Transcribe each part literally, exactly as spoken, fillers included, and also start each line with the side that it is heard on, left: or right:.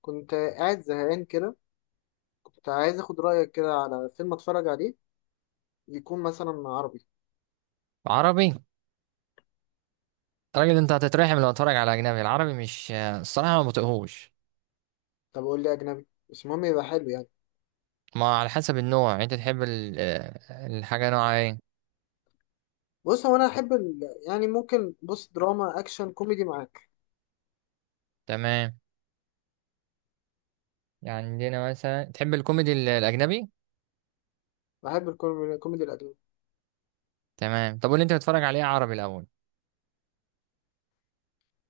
left: كنت قاعد زهقان كده. كنت عايز اخد رأيك كده على فيلم اتفرج عليه، يكون مثلا عربي.
right: عربي. راجل انت هتترحم لو اتفرج على اجنبي، العربي مش، الصراحه ما بطيقهوش.
left: طب قول لي اجنبي بس المهم يبقى حلو يعني.
right: ما على حسب النوع، يعني انت تحب ال- الحاجه نوعها ايه.
left: بص هو انا احب ال... يعني ممكن بص دراما اكشن كوميدي معاك.
right: تمام، يعني عندنا مثلا تحب الكوميدي ال- الاجنبي.
left: بحب الكوميدي الكوميدي الاجنبي.
right: تمام، طب واللي انت بتتفرج عليه عربي الاول.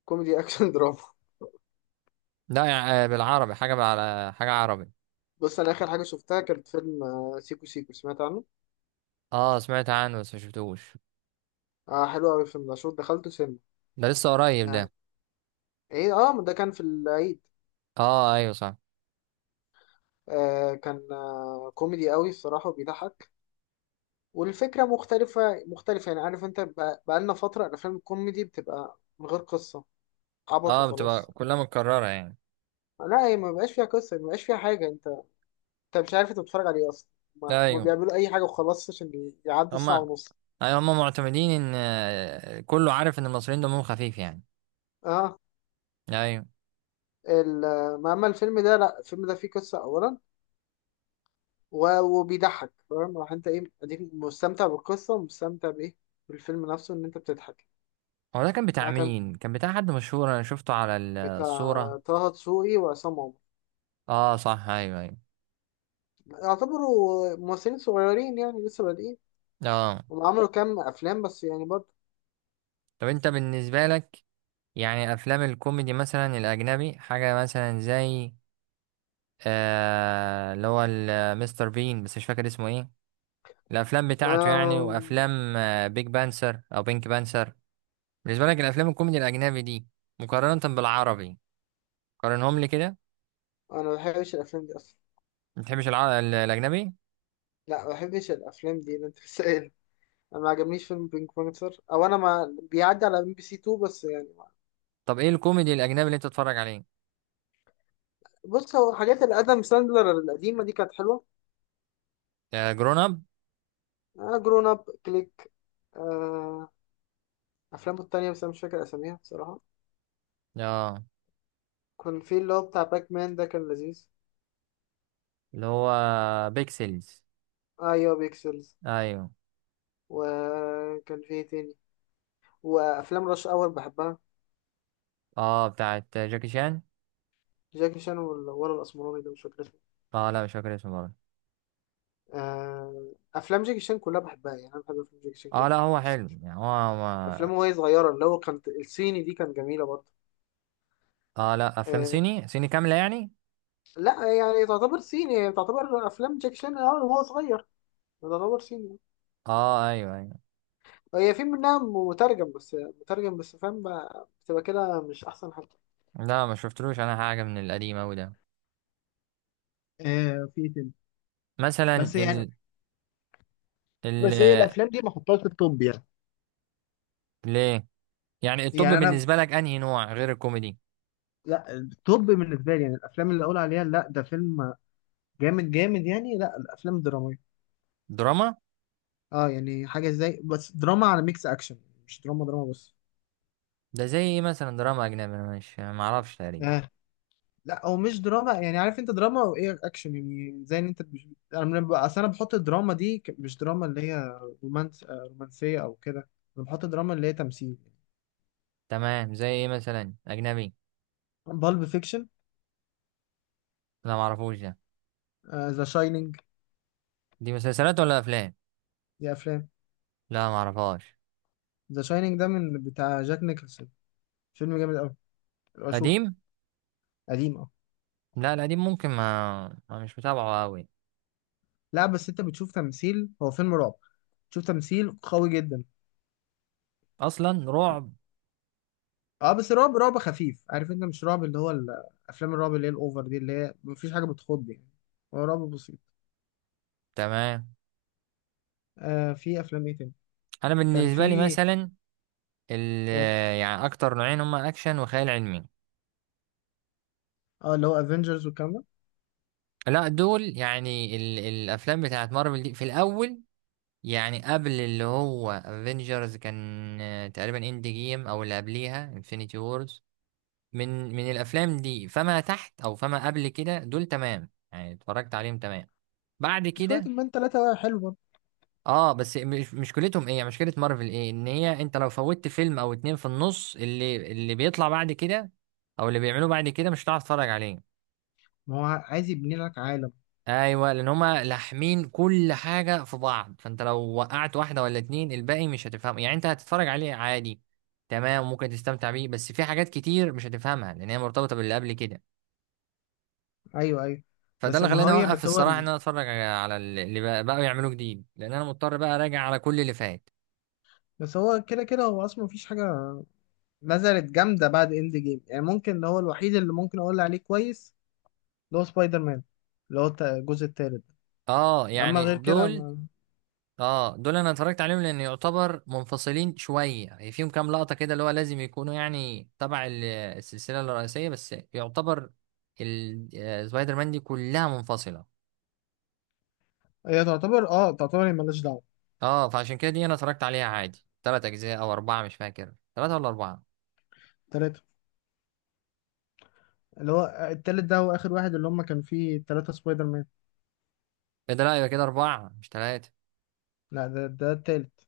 left: كوميدي اكشن دراما.
right: لا، يع- بالعربي حاجه على حاجه عربي.
left: بص انا اخر حاجه شفتها كانت فيلم آه، سيكو سيكو، سمعت عنه.
right: اه سمعت عنه بس ما شفتوش.
left: اه حلو قوي الفيلم ده، شوف دخلته سينما
right: ده لسه قريب
left: يعني.
right: ده.
left: ايه اه ده كان في العيد.
right: اه ايوه صح.
left: آه كان آه كوميدي قوي الصراحه وبيضحك. والفكرة مختلفة مختلفة يعني، عارف انت بقى- بقالنا فترة الأفلام الكوميدي بتبقى من غير قصة، عبط
right: اه بتبقى
left: وخلاص.
right: كلها متكرره يعني.
left: لا هي ما بقاش فيها قصة، ما بقاش فيها حاجة. انت انت مش عارف انت بتتفرج على ايه أصلا، ما, ما
right: ايوه
left: بيعملوا أي حاجة وخلاص عشان ي- يعدوا الساعة
right: هما،
left: ونص.
right: ايوه هما معتمدين ان آه، كله عارف ان المصريين دمهم خفيف يعني.
left: اه
right: ايوه.
left: ال... ما أما الفيلم ده لا، الفيلم ده فيه قصة أولا، و... وبيضحك، فاهم؟ راح انت ايه، اديك مستمتع بالقصة ومستمتع بايه، بالفيلم نفسه ان انت بتضحك.
right: هو ده كان بتاع
left: ده كان
right: مين؟ كان بتاع حد مشهور، انا شفته على ال-
left: بتاع
right: الصورة.
left: طه دسوقي وعصام عمر.
right: اه صح، ايوه ايوه.
left: يعتبروا ممثلين صغيرين يعني، لسه بادئين.
right: اه
left: هم عملوا كام افلام بس يعني برضه.
right: طب انت بالنسبة لك، يعني افلام الكوميدي مثلا الاجنبي، حاجة مثلا زي آه اللي هو ال- مستر بين، بس مش فاكر اسمه ايه. الافلام بتاعته يعني،
left: آم،
right: وافلام آه، بيج بانسر او بينك بانسر. بالنسبة لك الافلام الكوميدي الاجنبي دي، مقارنة بالعربي، قارنهم لي كده.
left: انا ما بحبش الافلام دي اصلا.
right: ما بتحبش الع... ال- الاجنبي.
left: لا ما بحبش الافلام دي اللي انت سائل. انا ما عجبنيش فيلم بينك بانثر، او انا ما بيعدي على ام بي سي اتنين بس يعني ما.
right: طب ايه الكوميدي الاجنبي اللي انت بتتفرج عليه؟
left: بص هو حاجات الادم ساندلر القديمه دي كانت حلوه.
right: آه جرون اب.
left: آه جرون اب، كليك، آه افلامه التانية بس انا مش فاكر اساميها بصراحه.
right: اه
left: كان في اللي هو بتاع باك مان، ده كان لذيذ.
right: اللي هو بيكسلز.
left: ايوه بيكسلز.
right: ايوه.
left: وكان في إيه تاني، وافلام رش اور بحبها.
right: اه بتاعت جاكي شان.
left: جاكي شان وال- ولا الاسمراني ده مش فاكر.
right: اه لا مش فاكر اسمه برضه.
left: آه، افلام جاكي شان كلها بحبها يعني، انا بحب افلام جاكي شان
right: اه
left: جدا.
right: لا هو
left: بس
right: حلو
left: مش
right: يعني، هو ما...
left: افلامه وهي صغيره، اللي هو كانت الصيني دي كانت جميله برضه.
right: اه لا افلام
left: آه،
right: صيني صيني كامله يعني.
left: لا يعني تعتبر صيني، هي تعتبر افلام جاكي شان اه وهو صغير، تعتبر صيني.
right: اه ايوه ايوه.
left: هي في منها مترجم بس، مترجم بس، فاهم؟ بقى- بتبقى كده مش احسن حاجه.
right: لا ما شفتلوش انا حاجه من القديم اوي ده.
left: آه في كده
right: مثلا
left: بس يعني،
right: ال ال.
left: بس هي الافلام دي ما احطهاش في التوب يعني.
right: ليه؟ يعني الطب
left: يعني انا
right: بالنسبه لك انهي نوع غير الكوميدي؟
left: لا، التوب بالنسبه لي يعني الافلام اللي اقول عليها لا ده فيلم جامد جامد يعني، لا الافلام الدراميه.
right: دراما.
left: اه يعني حاجه زي بس دراما على ميكس اكشن، مش دراما دراما بس.
right: ده زي ايه مثلا دراما اجنبي، انا مش، ما اعرفش تقريبا.
left: اه لا هو مش دراما، يعني عارف انت دراما وايه اكشن، يعني زي ان انت بش... انا من... اصل انا بحط الدراما دي ك- مش دراما اللي هي رومانس، آه، رومانسيه او كده. انا بحط الدراما اللي هي تمثيل.
right: تمام، زي ايه مثلا اجنبي؟
left: بالب فيكشن،
right: لا ما اعرفوش ده.
left: ذا شاينينج.
right: دي مسلسلات ولا افلام؟
left: دي افلام.
right: لا ما اعرفهاش.
left: ذا شاينينج ده من بتاع جاك نيكلسون، فيلم جامد قوي، اشوفه.
right: قديم.
left: قديم اه.
right: لا القديم ممكن ما, ما مش متابعه قوي.
left: لا بس انت بتشوف تمثيل، هو فيلم رعب، بتشوف تمثيل قوي جدا.
right: اصلا رعب؟
left: اه بس رعب رعب خفيف، عارف انت مش رعب اللي هو ال- افلام الرعب اللي هي الاوفر دي، اللي هي مفيش حاجه بتخض يعني، هو رعب بسيط.
right: تمام.
left: آه في افلام ايه تاني،
right: انا
left: كان
right: بالنسبه لي
left: في
right: مثلا ال... يعني اكتر نوعين هما اكشن وخيال علمي.
left: اه، اللي هو افنجرز والكلام ده.
right: لا دول يعني ال... الافلام بتاعت مارفل دي في الاول. يعني قبل اللي هو افنجرز كان آه، تقريبا اند جيم، او اللي قبليها انفينيتي وورز. من من الافلام دي فما تحت، او فما قبل كده، دول تمام يعني اتفرجت عليهم تمام. بعد
left: سبايدر
right: كده
left: مان تلاتة حلو برضه.
right: اه. بس مش، مشكلتهم ايه يعني، مشكلة مارفل ايه، ان هي انت لو فوتت فيلم او اتنين في النص، اللي اللي بيطلع بعد كده او اللي بيعملوه بعد كده مش هتعرف تتفرج عليه.
left: ما هو عايز يبني لك عالم.
right: ايوه، لان هما لاحمين كل حاجة في بعض. فانت لو وقعت واحدة ولا اتنين الباقي مش هتفهمه، يعني انت هتتفرج عليه عادي، تمام، ممكن تستمتع بيه، بس في حاجات كتير مش هتفهمها لان هي مرتبطة باللي قبل كده.
left: ايوه ايوه.
right: فده
left: بس
right: اللي
left: ما هو
right: خلاني
left: هي
right: اوقف
left: بس هو
right: الصراحة،
left: ال-
right: ان انا اتفرج على اللي بقى- بقوا يعملوه جديد، لان انا مضطر بقى اراجع على كل اللي فات.
left: بس هو كده كده هو اصلا مفيش حاجه نزلت جامده بعد اند جيم يعني. ممكن اللي هو الوحيد اللي ممكن اقول عليه كويس اللي هو سبايدر مان، اللي هو الت- الجزء التالت.
right: اه
left: اما
right: يعني
left: غير كده
right: دول،
left: ما...
right: اه دول انا اتفرجت عليهم لان يعتبر منفصلين شويه يعني. فيهم كام لقطه كده اللي هو لازم يكونوا يعني تبع ال- السلسله الرئيسيه، بس يعتبر ال- آه، سبايدر مان دي كلها منفصله.
left: هي تعتبر اه، تعتبر هي مالهاش دعوه.
right: اه فعشان كده دي انا اتفرجت عليها عادي. ثلاث اجزاء او اربعه، مش فاكر ثلاثه ولا اربعه.
left: تلاتة. اللي هو التالت ده هو آخر واحد اللي هم كان فيه تلاتة سبايدر مان.
right: ايه ده؟ لا يبقى كده اربعه مش ثلاثه.
left: لا ده ده التالت.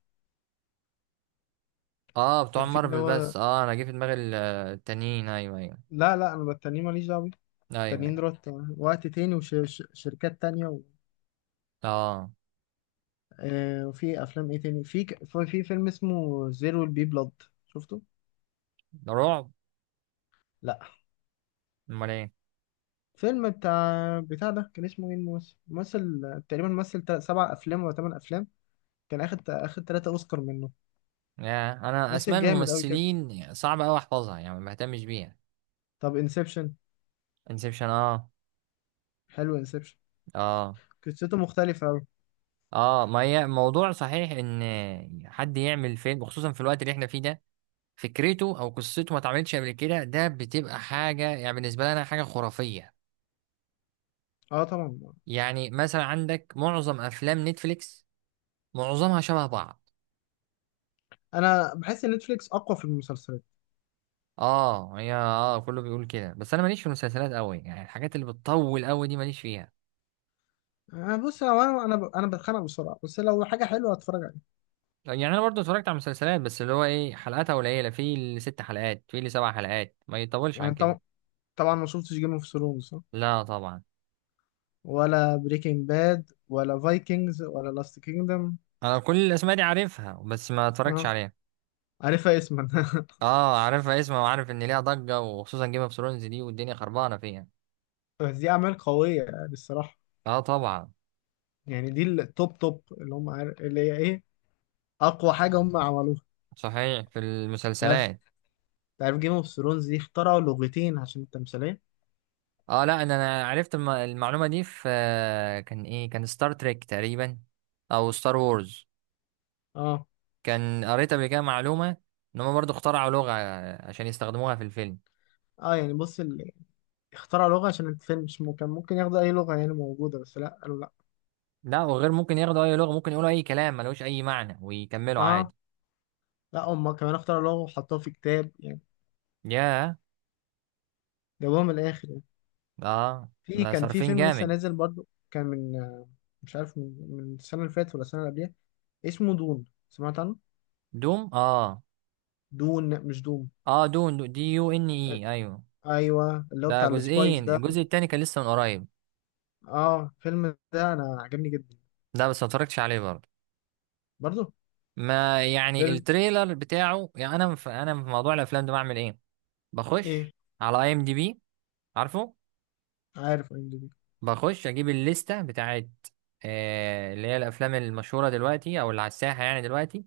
right: اه بتوع
left: كان فيه اللي
right: مارفل
left: هو
right: بس، اه انا جه في دماغي ال- آه، التانيين، ايوه ايوه.
left: لا لا، أنا بالتانيين ماليش دعوة بيه.
right: ايوه
left: التانيين
right: ايوه.
left: دولت وقت تاني وشركات تانية و...
right: اه.
left: آه وفي أفلام إيه تاني، في ك... في فيلم اسمه زيرو البي بلاد، شفته؟
right: ده رعب؟
left: لا.
right: امال ايه.
left: فيلم بتاع بتاع ده كان اسمه إيه الممثل؟ ممثل تقريبا مثل تل- سبع أفلام ولا تمن أفلام، كان أخد أخد تلاتة أوسكار منه.
right: يا، انا اسماء
left: ممثل جامد أوي كده.
right: الممثلين صعب قوي احفظها يعني، ما بهتمش بيها.
left: طب انسبشن.
right: انسبشن، اه.
left: حلو انسبشن،
right: اه.
left: قصته مختلفة أوي.
right: اه ما هي موضوع صحيح، ان حد يعمل فيلم خصوصا في الوقت اللي احنا فيه ده، فكرته او قصته ما اتعملتش قبل كده، ده بتبقى حاجه يعني بالنسبه لنا حاجه خرافيه.
left: اه طبعا.
right: يعني مثلا عندك معظم افلام نتفليكس، معظمها شبه بعض.
left: انا بحس ان نتفليكس اقوى في المسلسلات.
right: اه هي، اه كله بيقول كده بس انا ماليش في المسلسلات قوي يعني، الحاجات اللي بتطول قوي دي ماليش فيها.
left: أنا بص لو انا انا ب- انا بتخانق بسرعه، بس لو حاجه حلوه هتفرج عليها.
right: يعني انا برضو اتفرجت على مسلسلات بس اللي هو ايه، حلقاتها قليله، في اللي ست حلقات، في اللي سبع حلقات، ما يطولش عن
left: يعني
right: كده.
left: طب- طبعا ما شفتش جيم اوف ثرونز
right: لا طبعا.
left: ولا بريكنج باد ولا فايكنجز ولا لاست كينجدم.
right: انا كل الاسماء دي عارفها بس ما اتفرجتش
left: اه
right: عليها.
left: عارفها اسما
right: اه عارفها اسمها، وعارف ان ليها ضجة وخصوصا جيم اوف ثرونز دي، والدنيا خربانة فيها.
left: بس دي اعمال قويه يعني الصراحه.
right: اه طبعا.
left: يعني دي التوب توب، اللي هم عارف اللي هي ايه، اقوى حاجه هم عملوها.
right: صحيح في
left: تعرف
right: المسلسلات.
left: تعرف جيم اوف ثرونز دي اخترعوا لغتين عشان التمثيليه.
right: اه لا، إن انا عرفت الم- المعلومة دي في آه، كان ايه، كان ستار تريك تقريبا او ستار وورز.
left: اه
right: كان قريت قبل كده معلومة، ان هم برضو اخترعوا لغة عشان يستخدموها في الفيلم.
left: اه يعني بص ال... اخترعوا لغه عشان الفيلم، مش ممكن ممكن ياخدوا اي لغه يعني موجوده، بس لا قالوا لا.
right: لا، وغير ممكن ياخدوا اي لغة، ممكن يقولوا اي كلام ملوش اي معنى ويكملوا
left: اه
right: عادي.
left: لا هم كمان اختاروا لغة وحطوها في كتاب يعني،
right: ياه.
left: جابوها من الاخر يعني.
right: اه
left: في
right: ده
left: كان في
right: صارفين
left: فيلم لسه
right: جامد.
left: نازل برضو، كان من آه، مش عارف من, من السنة اللي فاتت ولا السنة اللي قبلها، اسمه دون، سمعت عنه.
right: دوم، اه.
left: دون مش دوم.
right: اه دون، دو- دي يو ان اي،
left: آه،
right: ايوه.
left: ايوه اللي هو
right: ده
left: بتاع السبايس
right: جزئين،
left: ده.
right: الجزء التاني كان لسه من قريب.
left: اه الفيلم ده انا عجبني جدا.
right: ده بس ما اتفرجتش عليه برضه،
left: برضو.
right: ما يعني
left: فيلم
right: التريلر بتاعه يعني. انا في انا في موضوع الافلام ده بعمل ايه،
left: ايه،
right: بخش على اي ام دي بي، عارفه.
left: عارف ام دي بي.
right: بخش اجيب الليسته بتاعت آه اللي هي الافلام المشهوره دلوقتي او اللي على الساحه يعني دلوقتي.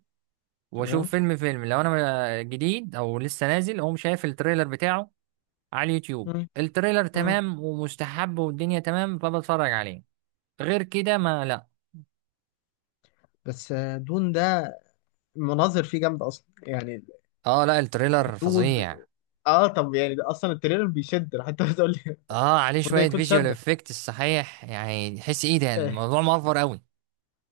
left: تمام.
right: واشوف فيلم فيلم لو انا ما- جديد او لسه نازل، اقوم شايف التريلر بتاعه على اليوتيوب.
left: مم،
right: التريلر
left: مم.
right: تمام ومستحب والدنيا تمام، فبتفرج عليه. غير كده ما لا.
left: بس آه، دون ده المناظر فيه جامدة اصلا يعني.
right: اه لا التريلر
left: الدود.
right: فظيع.
left: اه طب يعني ده اصلا التريلر بيشد راح انت بتقول لي
right: اه عليه
left: المفروض ده
right: شوية
left: يكون
right: فيجوال
left: شد.
right: افكت صحيح، يعني تحس ايه ده،
left: آه،
right: الموضوع مأفور قوي.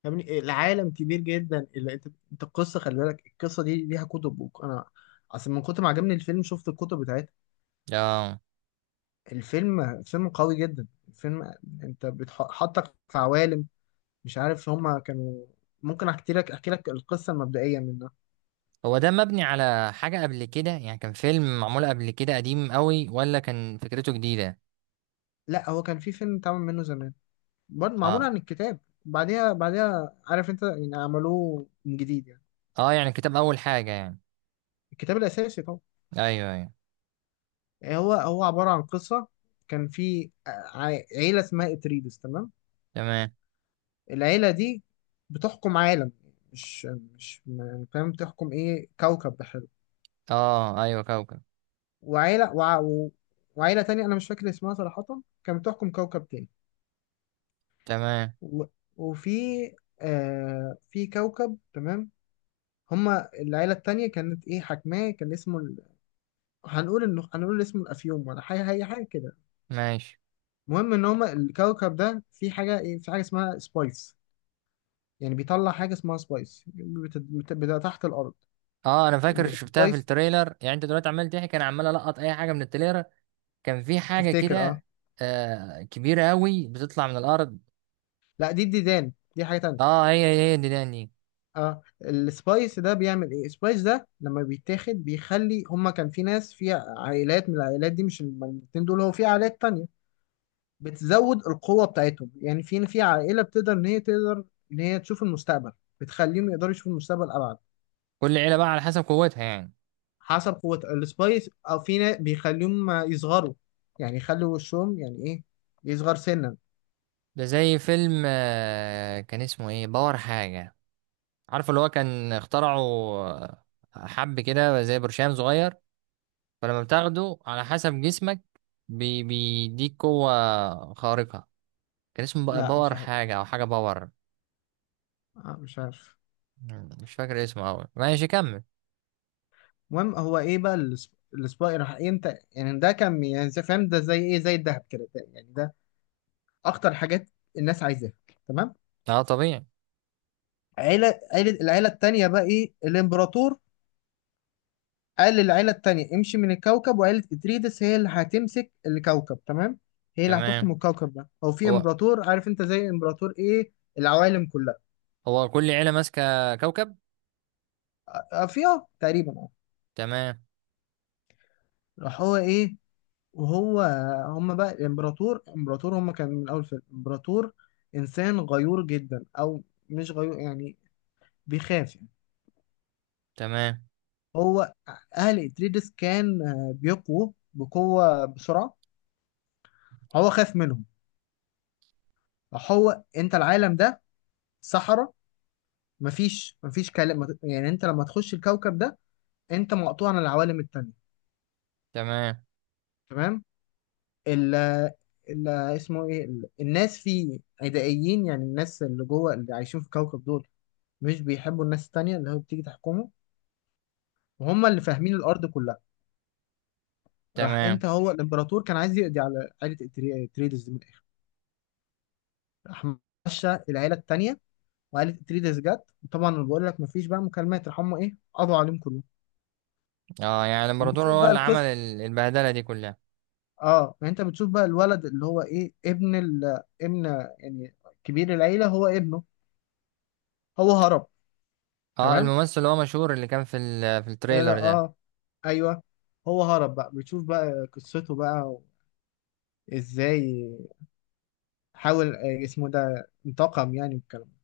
left: يعني العالم كبير جدا اللي انت، انت القصه خلي بالك القصه دي ليها كتب وك- انا اصل من كتر ما عجبني الفيلم شفت الكتب بتاعتها.
right: اه
left: الفيلم فيلم قوي جدا الفيلم، انت بتحطك في عوالم مش عارف هما كانوا. ممكن احكي لك احكي لك القصه المبدئيه منها.
right: هو ده مبني على حاجة قبل كده يعني؟ كان فيلم معمول قبل كده قديم قوي، ولا كان فكرته جديدة؟
left: لا هو كان في فيلم اتعمل منه زمان برضه، معمول
right: اه.
left: عن الكتاب، بعديها بعديها عارف انت يعني عملوه من جديد يعني.
right: اه يعني كتاب اول حاجة يعني.
left: الكتاب الاساسي طبعا.
right: ايوه ايوه.
left: هو هو عباره عن قصه، كان في ع- عيله اسمها اتريدس تمام.
right: تمام.
left: العيلة دي بتحكم عالم، مش مش م- فاهم بتحكم ايه، كوكب بحاله.
right: اه ايوه كوكب.
left: وعيلة وع و- وعيلة تانية أنا مش فاكر اسمها صراحة كانت بتحكم كوكب تاني.
right: تمام.
left: و وفي آه في كوكب تمام، هما العيلة التانية كانت ايه حاكماه، كان اسمه ال... هنقول انه، هنقول اسمه الأفيوم ولا حاجة، هي حاجة كده.
right: ماشي.
left: المهم ان هما الكوكب ده في حاجة ايه، في حاجة اسمها سبايس، يعني بيطلع حاجة اسمها سبايس بت... بت... بت... تحت الأرض.
right: اه انا فاكر
left: ب-
right: شفتها في
left: سبايس،
right: التريلر، يعني انت دلوقتي عمال تحكي انا عمال القط اي حاجة من التريلر. كان في حاجة
left: تفتكر اه.
right: كده آه كبيرة قوي بتطلع من الارض.
left: لا دي الديدان، دي حاجة تانية.
right: اه هي، هي دي.
left: اه السبايس ده بيعمل ايه، السبايس ده لما بيتاخد بيخلي هما كان في ناس في عائلات، من العائلات دي مش الاتنين دول، هو في عائلات تانية بتزود القوة بتاعتهم، يعني في في عائلة بتقدر ان هي تقدر ان هي تشوف المستقبل، بتخليهم يقدروا يشوفوا المستقبل ابعد.
right: كل عيلة بقى على حسب قوتها يعني.
left: حسب قوة السبايس، او في ناس بيخليهم يصغروا، يعني يخلوا وشهم يعني ايه، يصغر سنا.
right: ده زي فيلم آه، كان اسمه ايه، باور حاجة، عارف اللي هو، كان اخترعه آه، حب كده زي برشام صغير، فلما بتاخده على حسب جسمك بي- بيديك قوة خارقة. كان اسمه بقى
left: لا مش
right: باور
left: عارف،
right: حاجة او حاجة باور.
left: آه مش عارف.
right: مم، مش فاكر اسمه اوي، ماشي كمل.
left: المهم هو ايه بقى الأس- الاسبوع راح امتى يعني، ده كان يعني زي- فاهم ده زي ايه، زي الذهب كده، ده- يعني ده اخطر حاجات الناس عايزاها. تمام.
right: اه طبيعي.
left: عيله عيله العيله التانيه بقى ايه الامبراطور، قال للعيله التانيه امشي من الكوكب وعيله اتريدس هي اللي هتمسك الكوكب تمام، هي اللي هتحكم
right: تمام.
left: الكوكب ده، او في
right: هو،
left: امبراطور عارف انت زي امبراطور ايه، العوالم كلها.
right: هو كل عيلة ماسكة كوكب؟
left: آه، في اه تقريبا اه.
right: تمام.
left: راح هو ايه وهو، هم بقى الامبراطور، امبراطور هم كان من اول فيلم امبراطور انسان غيور جدا، او مش غيور يعني، بيخاف يعني.
right: تمام.
left: هو اهل اتريدس كان آه، بيقووا بقوه بسرعه، هو خاف منهم. هو انت العالم ده صحراء، مفيش مفيش كلام يعني، انت لما تخش الكوكب ده انت مقطوع عن العوالم التانية.
right: تمام.
left: تمام. ال ال- اسمه ايه ال- الناس فيه عدائيين، يعني الناس اللي جوه اللي عايشين في الكوكب دول مش بيحبوا الناس التانية اللي هو بتيجي تحكمه، وهم اللي فاهمين الأرض كلها. راح
right: تمام.
left: أنت، هو الإمبراطور كان عايز يقضي على عائلة إتري- إتريدز دي من الآخر. راح مشى العيلة التانية، وعائلة إتريدز جت، وطبعا أنا بقول لك مفيش بقى مكالمات، راح هم إيه قضوا عليهم كلهم.
right: اه يعني لما
left: وبتشوف
right: هو
left: بقى
right: اللي عمل
left: القصة.
right: ال- البهدلة دي كلها.
left: أه يعني أنت بتشوف بقى الولد اللي هو إيه ابن ال ابن يعني كبير العيلة هو ابنه، هو هرب.
right: اه
left: تمام
right: الممثل اللي هو مشهور اللي كان في ال- في
left: أه
right: التريلر ده.
left: آه، أيوه. هو هرب بقى، بتشوف بقى قصته بقى إزاي حاول آه، اسمه ده انتقم يعني والكلام ده.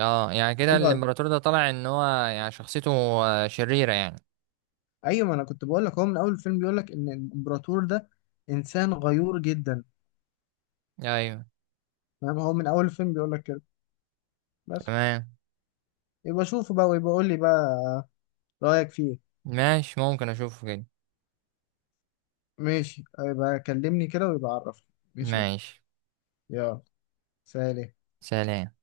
right: اه يعني كده
left: حلو أوي.
right: الامبراطور ده طلع ان هو يعني شخصيته آه، شريرة يعني.
left: ايوه ما انا كنت بقول لك هو من اول الفيلم بيقول لك ان الامبراطور ده انسان غيور جدا.
right: ايوه.
left: فاهم، هو من اول الفيلم بيقول لك كده بس.
right: تمام.
left: يبقى شوفه بقى، ويبقى قول لي بقى رايك فيه.
right: ماشي، ممكن اشوفه كده.
left: ماشي آه، يبقى كلمني كده ويبقى عرفني. ماشي.
right: ماشي.
left: يلا. سلام.
right: سلام.